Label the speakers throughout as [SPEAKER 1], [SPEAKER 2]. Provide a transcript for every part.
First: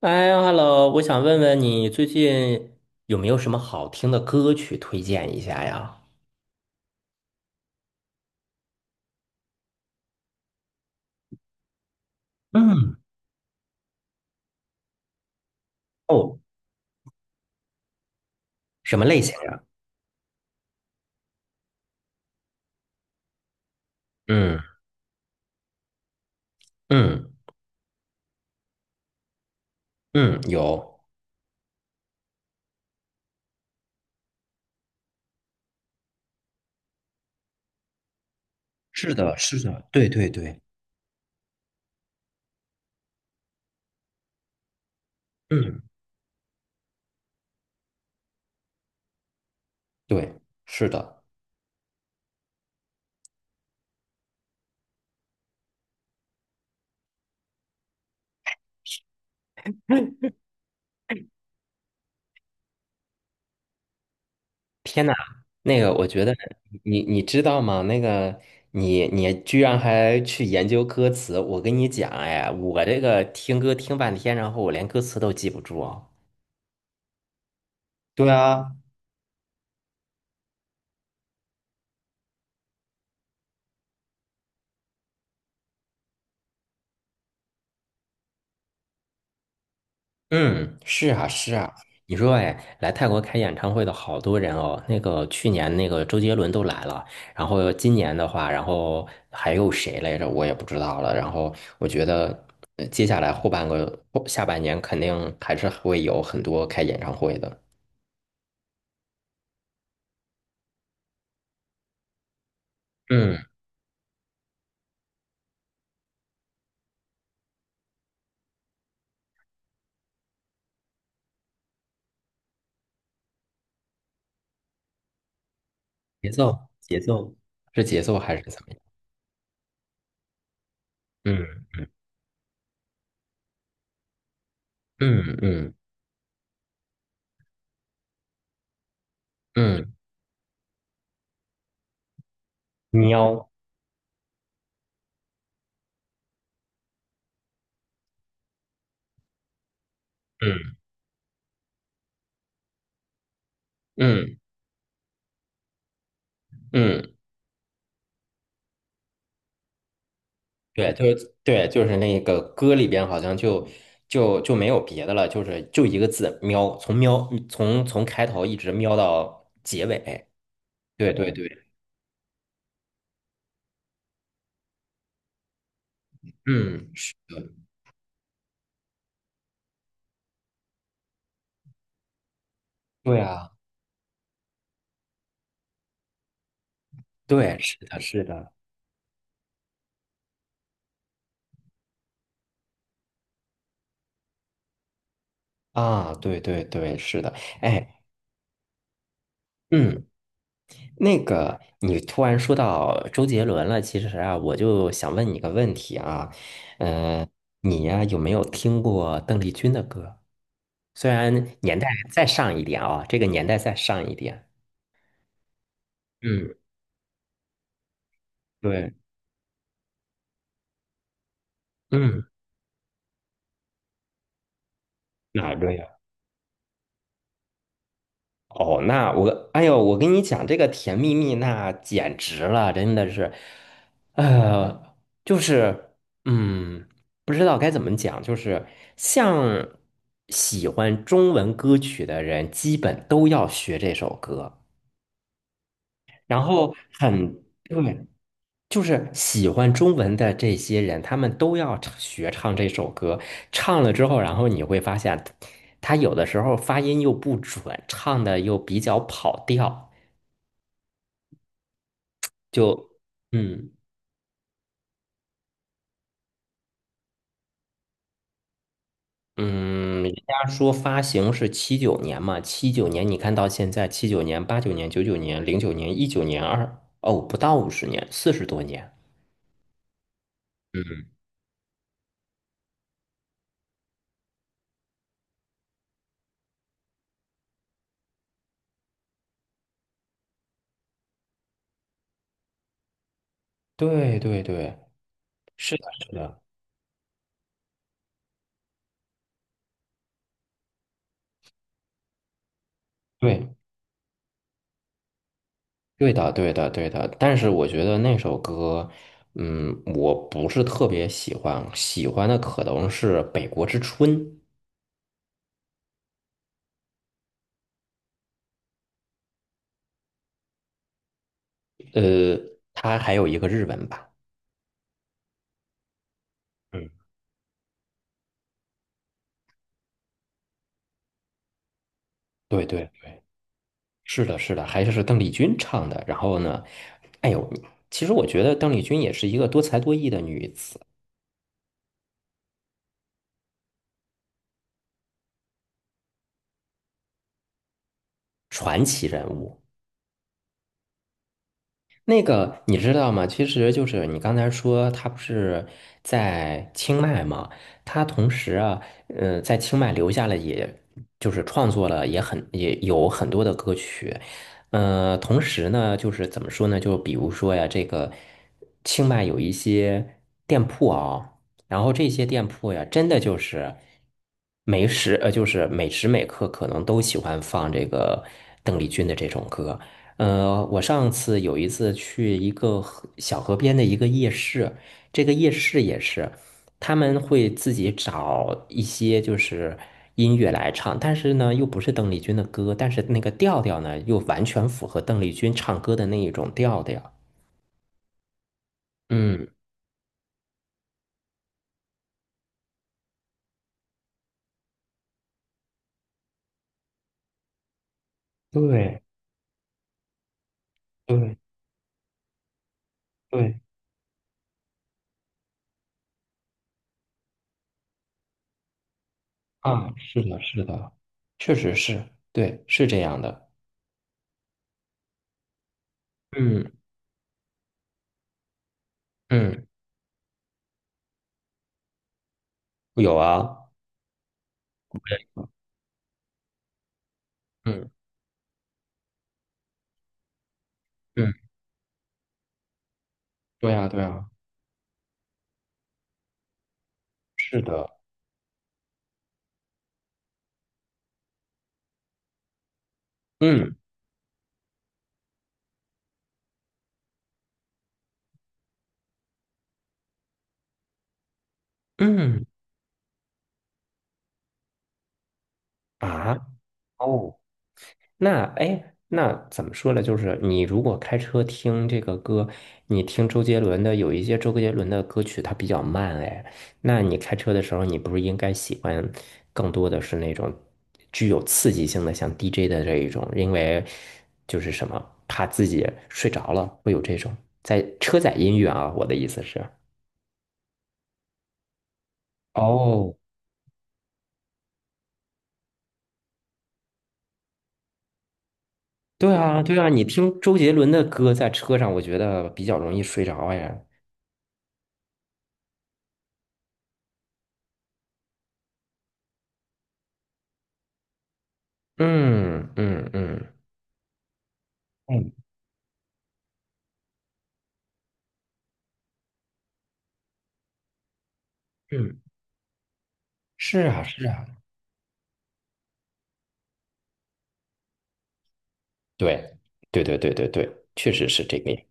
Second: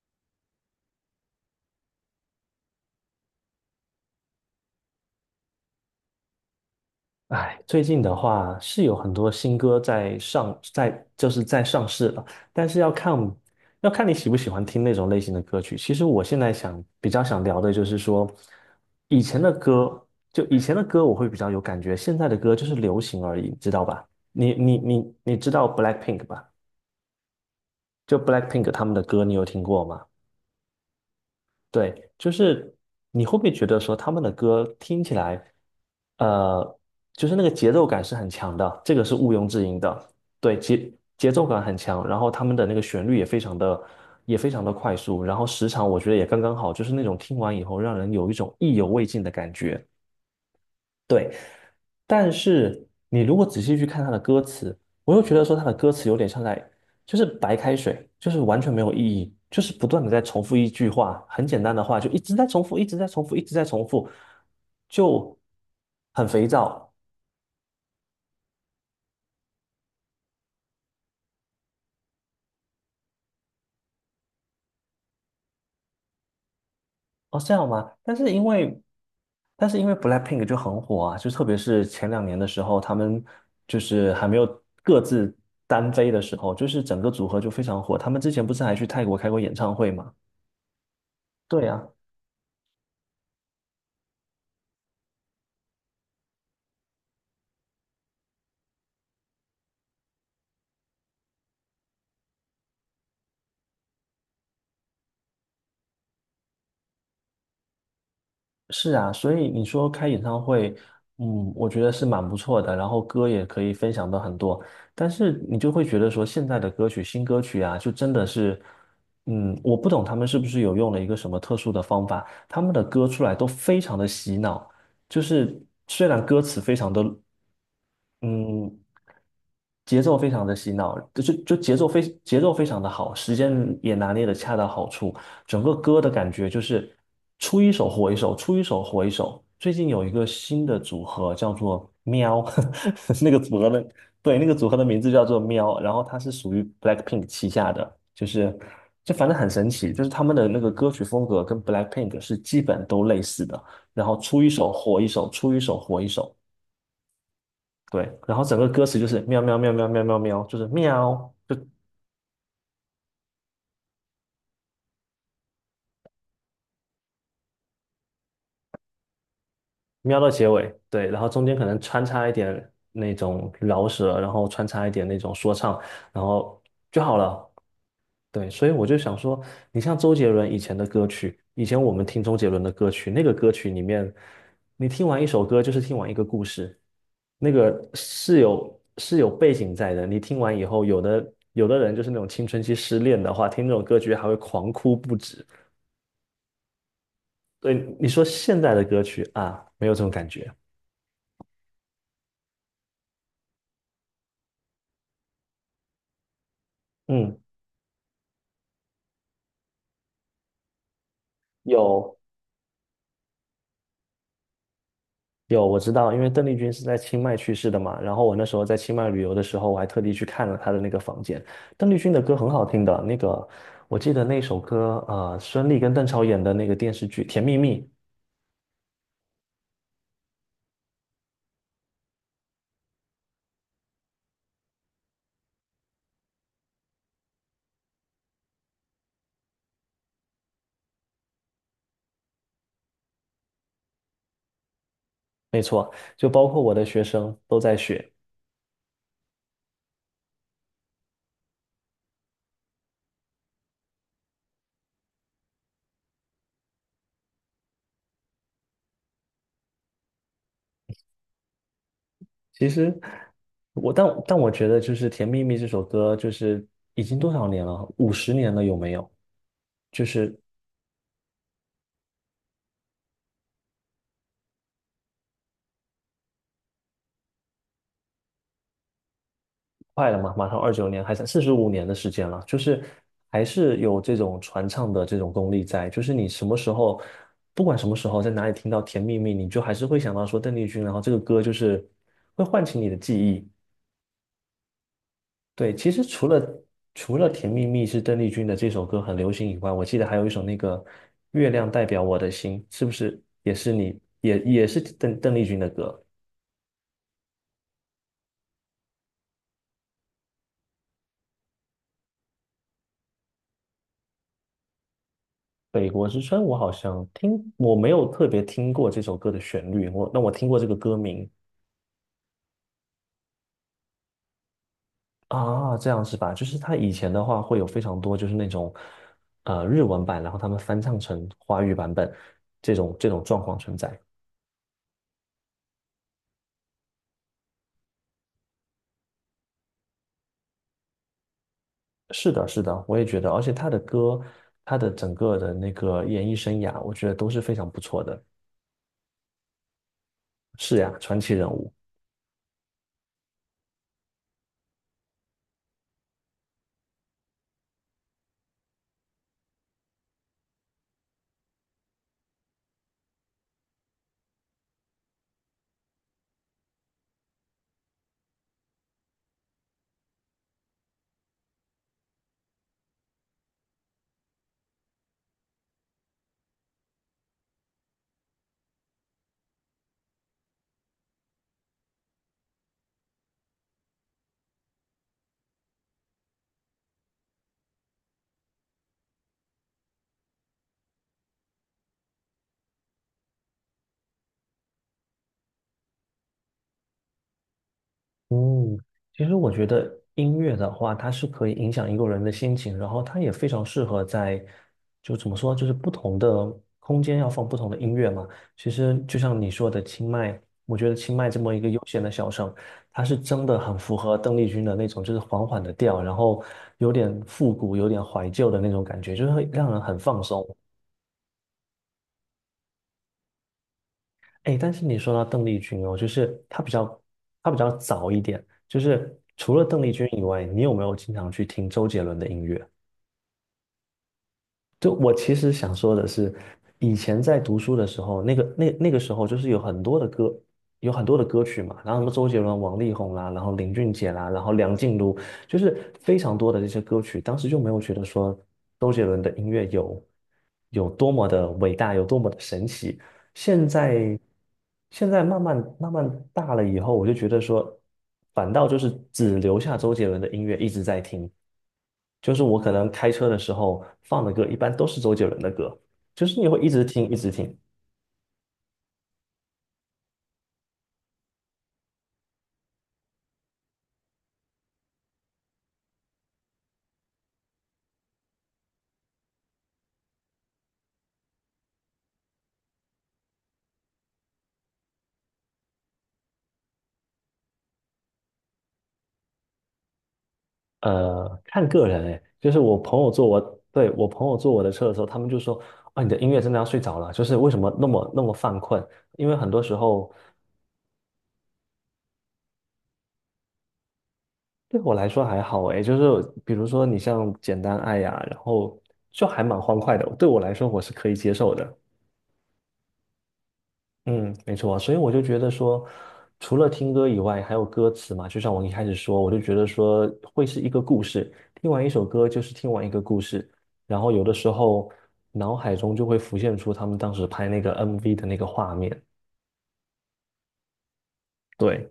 [SPEAKER 1] 哎，Hello，我想问问你最近有没有什么好听的歌曲推荐一下呀？
[SPEAKER 2] 哎，最近的话是有很多新歌在上，就是在上市了，但是要
[SPEAKER 1] 嗯。
[SPEAKER 2] 看要看你喜不喜欢听那种类型的歌曲。其实我
[SPEAKER 1] 哦，
[SPEAKER 2] 现在想比较想聊的就是说，
[SPEAKER 1] 什么类
[SPEAKER 2] 以
[SPEAKER 1] 型
[SPEAKER 2] 前的
[SPEAKER 1] 呀？
[SPEAKER 2] 歌以前的歌我会比较有感觉，现在的歌就是流行而已，知道吧？你
[SPEAKER 1] 嗯
[SPEAKER 2] 你你你知道 BLACKPINK 吧？
[SPEAKER 1] 嗯
[SPEAKER 2] 就 BLACKPINK 他们的歌你有听过吗？
[SPEAKER 1] 嗯，有，
[SPEAKER 2] 对，就是你会不会觉得说他们的歌听起来，呃，就是那个节奏感是很强的，这个
[SPEAKER 1] 是
[SPEAKER 2] 是毋
[SPEAKER 1] 的，
[SPEAKER 2] 庸
[SPEAKER 1] 是
[SPEAKER 2] 置疑
[SPEAKER 1] 的，对
[SPEAKER 2] 的。
[SPEAKER 1] 对
[SPEAKER 2] 对，
[SPEAKER 1] 对，
[SPEAKER 2] 节奏感很强，然后他们的那个旋律也非常的快速，然后时
[SPEAKER 1] 嗯，
[SPEAKER 2] 长我觉得也刚刚好，就是那种听完以后让人有一种意犹未尽的感觉。
[SPEAKER 1] 对，是的。
[SPEAKER 2] 对，但是你如果仔细去看他的歌词，我又觉得说他的歌词有点像在，就是白开水，就是完全没有意义，就是不断的在重复一句话，很简单的话，就一直在重复，一直在重复，一直在重复，
[SPEAKER 1] 天呐，
[SPEAKER 2] 就
[SPEAKER 1] 那个我觉
[SPEAKER 2] 很
[SPEAKER 1] 得
[SPEAKER 2] 肥皂
[SPEAKER 1] 你你知道吗？那个你居然还去研究歌词，我跟你讲，哎，我这个听歌听半天，然后我连歌词都记不住啊。
[SPEAKER 2] 哦，这样吗？
[SPEAKER 1] 对啊。
[SPEAKER 2] 但是因为 BLACKPINK 就很火啊，就特别是前两年的时候，他们就是还没有各自单飞的时候，就是整个组合就非常火。他们之前不是还去泰国开过演唱会吗？
[SPEAKER 1] 嗯，是啊，是
[SPEAKER 2] 对
[SPEAKER 1] 啊。
[SPEAKER 2] 呀。
[SPEAKER 1] 你说，哎，来泰国开演唱会的好多人哦。那个去年那个周杰伦都来了，然后今年的话，然后还有谁来着？我也不知道了。然后我觉得，接下来后半个后下半年肯定还是会有很多开演唱会的。
[SPEAKER 2] 是啊，所以你说开演唱会，嗯，我觉得是蛮不错的，然后歌
[SPEAKER 1] 嗯，
[SPEAKER 2] 也可以分享的很多，但是你就会觉得说现在的歌曲、新歌曲啊，就真的是，嗯，我不懂他们是不是有用了一个什么特殊的方法，他们的歌出来都非常的洗脑，就是虽然
[SPEAKER 1] 节
[SPEAKER 2] 歌
[SPEAKER 1] 奏，
[SPEAKER 2] 词非常
[SPEAKER 1] 节
[SPEAKER 2] 的
[SPEAKER 1] 奏是节奏还是怎么样？
[SPEAKER 2] 嗯，节奏非常的洗脑，就就节
[SPEAKER 1] 嗯
[SPEAKER 2] 奏非节奏非常的好，时间也拿捏的恰到好处，
[SPEAKER 1] 嗯
[SPEAKER 2] 整
[SPEAKER 1] 嗯
[SPEAKER 2] 个歌的感觉就是出一首火一首，出一首火一首。最近
[SPEAKER 1] 嗯，
[SPEAKER 2] 有一个新的组合叫做喵，那个
[SPEAKER 1] 喵，
[SPEAKER 2] 组合的对那个组合的名字叫做喵，然后它是属于 BLACKPINK 旗下的，就是就反正很神奇，就是他们的那个
[SPEAKER 1] 嗯
[SPEAKER 2] 歌曲风格跟 BLACKPINK 是基本都类似的，然后
[SPEAKER 1] 嗯
[SPEAKER 2] 出一首火一首，出一首火一首。
[SPEAKER 1] 嗯。
[SPEAKER 2] 对，然后整个歌词就是喵喵喵喵喵喵喵，就是
[SPEAKER 1] 对，就
[SPEAKER 2] 喵，
[SPEAKER 1] 是
[SPEAKER 2] 就
[SPEAKER 1] 对，就是那个歌里边好像就没有别的了，就是就一个字喵，从开头一直喵到结尾。
[SPEAKER 2] 喵到结尾，对，
[SPEAKER 1] 对
[SPEAKER 2] 然后
[SPEAKER 1] 对对，
[SPEAKER 2] 中间可能穿插一点那种饶舌，然后穿插一点那种说唱，然后
[SPEAKER 1] 嗯，
[SPEAKER 2] 就
[SPEAKER 1] 是
[SPEAKER 2] 好
[SPEAKER 1] 的，
[SPEAKER 2] 了。对，所以我就想说，你像周杰伦以前的歌曲，以前我们听周杰伦的歌曲，
[SPEAKER 1] 对
[SPEAKER 2] 那个
[SPEAKER 1] 啊，
[SPEAKER 2] 歌曲里面，你听完一首歌就是听完一个故事，那
[SPEAKER 1] 对，是
[SPEAKER 2] 个
[SPEAKER 1] 的，是
[SPEAKER 2] 是
[SPEAKER 1] 的，
[SPEAKER 2] 有是有背景在的。你听完以后，有的人就是那种青春期失恋的话，听这种歌曲还会狂哭不止。
[SPEAKER 1] 啊，对对对，是的，
[SPEAKER 2] 对，
[SPEAKER 1] 哎，
[SPEAKER 2] 你说现在的歌曲啊，没有这
[SPEAKER 1] 嗯。
[SPEAKER 2] 种感觉。
[SPEAKER 1] 那个，你突然说到周杰伦了，其实啊，我就想问你个问题啊，呃，
[SPEAKER 2] 嗯，
[SPEAKER 1] 你呀、有没有听过邓丽君的歌？虽然年代
[SPEAKER 2] 有
[SPEAKER 1] 再上一点啊，这个年代再上一点。
[SPEAKER 2] 有,我知道，因为邓
[SPEAKER 1] 嗯，
[SPEAKER 2] 丽君是在清迈去世的嘛。然后我那时候在
[SPEAKER 1] 对，
[SPEAKER 2] 清迈旅游的时候，我还特地去看了她的那个房间。邓丽君的
[SPEAKER 1] 嗯，
[SPEAKER 2] 歌很好听的，那个我记得那首歌，啊，
[SPEAKER 1] 哪
[SPEAKER 2] 孙
[SPEAKER 1] 个
[SPEAKER 2] 俪
[SPEAKER 1] 呀？
[SPEAKER 2] 跟邓超演的那个电视剧《甜蜜蜜》，
[SPEAKER 1] 哦，那我，哎呦，我跟你讲，这个甜蜜蜜那简直了，真的是，呃，就是，嗯，不知道该怎么讲，就是像喜欢中文歌曲的人，基本都要学这首歌。
[SPEAKER 2] 没错，就
[SPEAKER 1] 然
[SPEAKER 2] 包括
[SPEAKER 1] 后
[SPEAKER 2] 我的学
[SPEAKER 1] 很
[SPEAKER 2] 生都在
[SPEAKER 1] 对，
[SPEAKER 2] 学。
[SPEAKER 1] 就是喜欢中文的这些人，他们都要唱学唱这首歌。唱了之后，然后你会发现，他有的时候发音又不准，唱的又比较跑调。
[SPEAKER 2] 其
[SPEAKER 1] 就
[SPEAKER 2] 实
[SPEAKER 1] 嗯
[SPEAKER 2] 我我觉得就是《甜蜜蜜》这首歌，就是已经多少年了？50年了有没有？
[SPEAKER 1] 嗯，
[SPEAKER 2] 就
[SPEAKER 1] 人
[SPEAKER 2] 是
[SPEAKER 1] 家说发行是七九年嘛，七九年你看到现在，七九年、八九年、九九年、零九年、一九年、二哦，不到五十年，四十多年。
[SPEAKER 2] 快了嘛，马上29年，
[SPEAKER 1] 嗯，
[SPEAKER 2] 还剩45年的时间了，就是还是有这种传唱的这种功力在，就是你什么时候，不管什么时候，在哪里听到《甜蜜蜜》，你就还是会想到说邓丽君，然后这个歌就是会唤起你的记忆。
[SPEAKER 1] 对对对，
[SPEAKER 2] 对，
[SPEAKER 1] 是的，
[SPEAKER 2] 其实
[SPEAKER 1] 是
[SPEAKER 2] 除
[SPEAKER 1] 的，
[SPEAKER 2] 了除了《甜蜜蜜》是邓丽君的这首歌很流行以外，我记得还有一首那个《月亮代表我的心》，是不是也
[SPEAKER 1] 对。
[SPEAKER 2] 是也是邓丽君的歌？
[SPEAKER 1] 对的，对的，对的。但是我觉得那首歌，嗯，我不是特别喜欢，喜欢的可能是《北国之春》。
[SPEAKER 2] 北国之春，我好像听，我没有特别听过这首歌的旋律，我听过这个歌名
[SPEAKER 1] 呃，它还有一个日文版。
[SPEAKER 2] 啊，这样是吧？就是他
[SPEAKER 1] 嗯，
[SPEAKER 2] 以前的话会有非常多，就是那种日文版，然后他们翻唱成华语版本
[SPEAKER 1] 对
[SPEAKER 2] 这
[SPEAKER 1] 对
[SPEAKER 2] 种这
[SPEAKER 1] 对，
[SPEAKER 2] 种状况存在。
[SPEAKER 1] 是的，是的，还是邓丽君唱的。然后呢，哎呦，其实我觉得邓丽君也是一个多才多艺的女子，
[SPEAKER 2] 是的，是的，我也觉得，而且他的歌，他的整个的那个演艺生涯，我觉得都是非常不错的。
[SPEAKER 1] 传奇人物。
[SPEAKER 2] 是呀，传奇人物。
[SPEAKER 1] 那个你知道吗？其实就是你刚才说他不是在清迈嘛，他同时啊，在清迈留下了也，就是创作了也很也有很多的歌曲，同时呢，就是怎么说呢？就比如说呀，这个清迈有一些店铺啊，然后这些店铺呀，真的就是就是每时每刻可能都喜欢放这个邓丽君的这种歌。我上次有一次去一个河小河边的一个夜市，这个夜市也是，他们会自己找一些就是音乐来唱，但是呢又不是邓丽君的歌，但是那个调调呢又完全符合邓丽君唱歌的那一种调调。
[SPEAKER 2] 嗯，其实
[SPEAKER 1] 嗯，
[SPEAKER 2] 我觉得音乐的话，它是可以影响一个人的心情，然后它也非常适合在，就怎么说，就是不同的空间要放不同的音乐嘛。其实
[SPEAKER 1] 对
[SPEAKER 2] 就像你说的清迈，我觉得清迈
[SPEAKER 1] 对
[SPEAKER 2] 这么一个悠闲的小城，它是真
[SPEAKER 1] 对，
[SPEAKER 2] 的很符合邓丽君的那种，就是缓缓的调，然后有点复古、有点怀旧的那种感觉，就是会让人
[SPEAKER 1] 啊，
[SPEAKER 2] 很
[SPEAKER 1] 是
[SPEAKER 2] 放
[SPEAKER 1] 的，
[SPEAKER 2] 松。
[SPEAKER 1] 是的，确实是，对，是这样的。
[SPEAKER 2] 哎，但是你说到邓丽君哦，就是她比
[SPEAKER 1] 嗯
[SPEAKER 2] 较，她比较早一点。就是除了
[SPEAKER 1] 嗯，
[SPEAKER 2] 邓丽君以外，你有没有经常去听周杰伦的音乐？
[SPEAKER 1] 有啊，
[SPEAKER 2] 就我其实想说的是，以前在读书的
[SPEAKER 1] 嗯
[SPEAKER 2] 时候，那个时候就是有很多的歌，有很多的
[SPEAKER 1] 嗯，
[SPEAKER 2] 歌曲嘛，然后什么周杰伦、王力宏啦，然后
[SPEAKER 1] 对
[SPEAKER 2] 林
[SPEAKER 1] 呀，
[SPEAKER 2] 俊
[SPEAKER 1] 对
[SPEAKER 2] 杰
[SPEAKER 1] 呀，
[SPEAKER 2] 啦，然后梁静茹，就是非常多的这些歌曲。当时就
[SPEAKER 1] 是
[SPEAKER 2] 没有
[SPEAKER 1] 的，
[SPEAKER 2] 觉得说周杰伦的音乐有多么的伟大，有多么的神奇。现
[SPEAKER 1] 嗯
[SPEAKER 2] 在现在慢慢大了以后，我就觉得说，反倒就是只留下周杰伦的音乐一直在听，就是
[SPEAKER 1] 嗯。
[SPEAKER 2] 我可能开车的时候放的歌一般都是周杰伦的歌，就
[SPEAKER 1] 啊，
[SPEAKER 2] 是你会一直听一直
[SPEAKER 1] 哦，
[SPEAKER 2] 听。
[SPEAKER 1] 那哎，那怎么说呢？就是你如果开车听这个歌，你听周杰伦的，有一些周杰伦的歌曲它比较慢，哎，那你开车的时候，你不是应该喜欢更多的是那种具有刺激性的，像 DJ 的这一种，因为就是什么，怕自己睡着了，会有这种在车载音乐啊，我的意思是。
[SPEAKER 2] 看个人诶，就是我朋友
[SPEAKER 1] 哦，
[SPEAKER 2] 坐我，对，我朋友坐我的车的时候，他们就说啊，你的音乐真的要睡着了，就是为什么那么犯困？因
[SPEAKER 1] 对
[SPEAKER 2] 为很
[SPEAKER 1] 啊，
[SPEAKER 2] 多时
[SPEAKER 1] 对啊，你
[SPEAKER 2] 候
[SPEAKER 1] 听周杰伦的歌在车上，我觉得比较容易睡着哎。
[SPEAKER 2] 对我来说还好诶，就是比如说你像简单爱呀、然后就还蛮欢快的，对我来说我是可以接受的。
[SPEAKER 1] 嗯嗯嗯
[SPEAKER 2] 嗯，没错，所以我就
[SPEAKER 1] 嗯，
[SPEAKER 2] 觉得说，除了听歌以外，还有歌词嘛，就像我一开始说，我就觉得说会是一个故事，听完一首
[SPEAKER 1] 嗯，
[SPEAKER 2] 歌就是听完一个故事，
[SPEAKER 1] 是
[SPEAKER 2] 然
[SPEAKER 1] 啊
[SPEAKER 2] 后有
[SPEAKER 1] 是
[SPEAKER 2] 的
[SPEAKER 1] 啊，
[SPEAKER 2] 时候脑海中就会浮现出他们当时拍那个 MV 的那个画面。
[SPEAKER 1] 对对对对对对，确实是这个样，
[SPEAKER 2] 对。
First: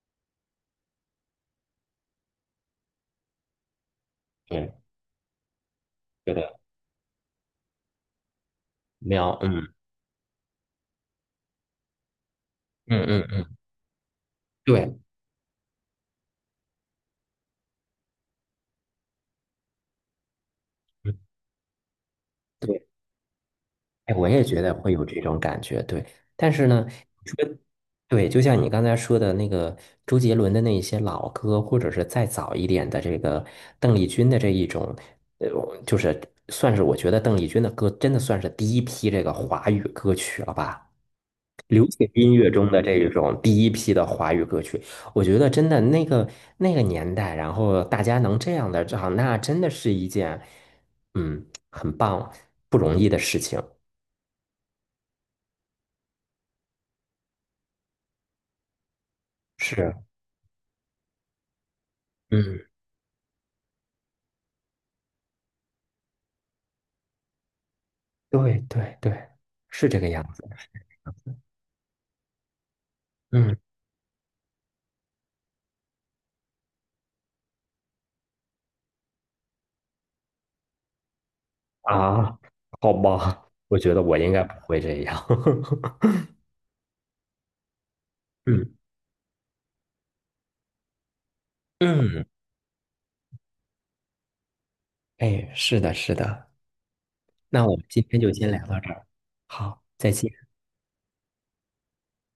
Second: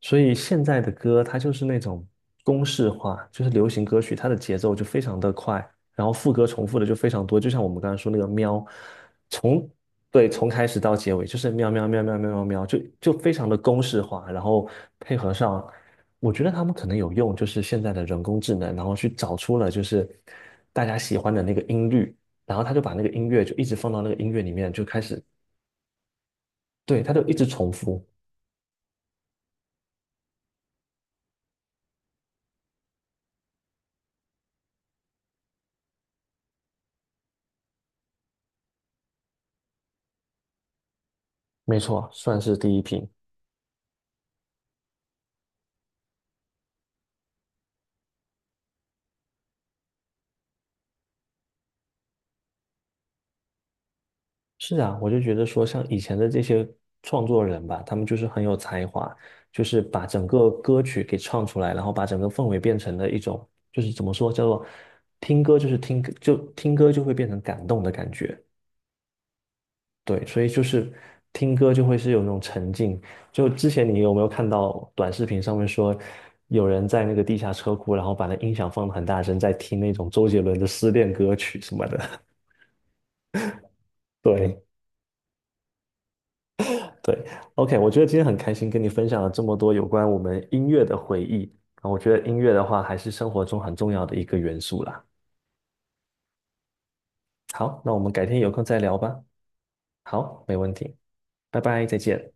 [SPEAKER 2] 所以现在的歌它就是那种公式化，就是流行歌曲，它的节
[SPEAKER 1] 对，
[SPEAKER 2] 奏就非常的快，然后副
[SPEAKER 1] 觉
[SPEAKER 2] 歌
[SPEAKER 1] 得
[SPEAKER 2] 重复的就非常多，就像我们刚才说那个喵，
[SPEAKER 1] 喵，嗯
[SPEAKER 2] 从对从开始到结尾就是喵喵喵喵喵喵喵，就
[SPEAKER 1] 嗯
[SPEAKER 2] 就
[SPEAKER 1] 嗯
[SPEAKER 2] 非常的
[SPEAKER 1] 嗯，
[SPEAKER 2] 公式化，然后
[SPEAKER 1] 对
[SPEAKER 2] 配合上，我觉得他们可能有用，就是现在的人工智能，然后去找出了就是大家
[SPEAKER 1] 嗯
[SPEAKER 2] 喜欢的那个音律，然后他就
[SPEAKER 1] 对，
[SPEAKER 2] 把那个音乐就一直放到那个
[SPEAKER 1] 哎，我
[SPEAKER 2] 音乐
[SPEAKER 1] 也
[SPEAKER 2] 里
[SPEAKER 1] 觉
[SPEAKER 2] 面，
[SPEAKER 1] 得
[SPEAKER 2] 就
[SPEAKER 1] 会
[SPEAKER 2] 开
[SPEAKER 1] 有这
[SPEAKER 2] 始，
[SPEAKER 1] 种感觉，对，但是呢，
[SPEAKER 2] 对，他就
[SPEAKER 1] 你
[SPEAKER 2] 一直
[SPEAKER 1] 说
[SPEAKER 2] 重复，
[SPEAKER 1] 对，就像你刚才说的那个周杰伦的那一些老歌，或者是再早一点的这个邓丽君的这一种，呃，就是算是我觉得邓丽君的歌真的算是第一批这个华语歌曲了吧。
[SPEAKER 2] 没
[SPEAKER 1] 流
[SPEAKER 2] 错，
[SPEAKER 1] 行音
[SPEAKER 2] 算
[SPEAKER 1] 乐
[SPEAKER 2] 是
[SPEAKER 1] 中
[SPEAKER 2] 第一
[SPEAKER 1] 的
[SPEAKER 2] 批。
[SPEAKER 1] 这种第一批的华语歌曲，我觉得真的那个那个年代，然后大家能这样的唱，那真的是一件嗯很棒不容易的事情。
[SPEAKER 2] 是啊，我就觉得说，像以前的这些创作人吧，他们就是很有才华，就是
[SPEAKER 1] 是，
[SPEAKER 2] 把整个歌曲给唱出来，然后把整个氛围
[SPEAKER 1] 嗯，
[SPEAKER 2] 变成了一种，就是怎么说，叫做听歌就是听歌，就听歌就会变成感动的感觉。
[SPEAKER 1] 对对对，是这个样
[SPEAKER 2] 对，所
[SPEAKER 1] 子。
[SPEAKER 2] 以就是听歌就会是有那种沉浸。就
[SPEAKER 1] 嗯
[SPEAKER 2] 之前你有没有看到短视频上面说，有人在那个地下车库，然后把那音响放得很大声，在听那种周杰伦的失恋歌曲什么的？
[SPEAKER 1] 啊，好吧，我觉得我 应该不
[SPEAKER 2] 对。
[SPEAKER 1] 会这样。
[SPEAKER 2] 对，OK,我觉得今天很开心
[SPEAKER 1] 嗯
[SPEAKER 2] 跟你分享了这么多有关我们音乐的回忆啊，我觉
[SPEAKER 1] 嗯，
[SPEAKER 2] 得音乐的话还是生活中很重要的一个元素啦。
[SPEAKER 1] 哎，是的，是的。那我
[SPEAKER 2] 好，
[SPEAKER 1] 们
[SPEAKER 2] 那我
[SPEAKER 1] 今
[SPEAKER 2] 们
[SPEAKER 1] 天
[SPEAKER 2] 改
[SPEAKER 1] 就
[SPEAKER 2] 天
[SPEAKER 1] 先
[SPEAKER 2] 有空
[SPEAKER 1] 聊到
[SPEAKER 2] 再
[SPEAKER 1] 这
[SPEAKER 2] 聊
[SPEAKER 1] 儿，
[SPEAKER 2] 吧。
[SPEAKER 1] 好，再见。
[SPEAKER 2] 好，没问题，拜拜，再见。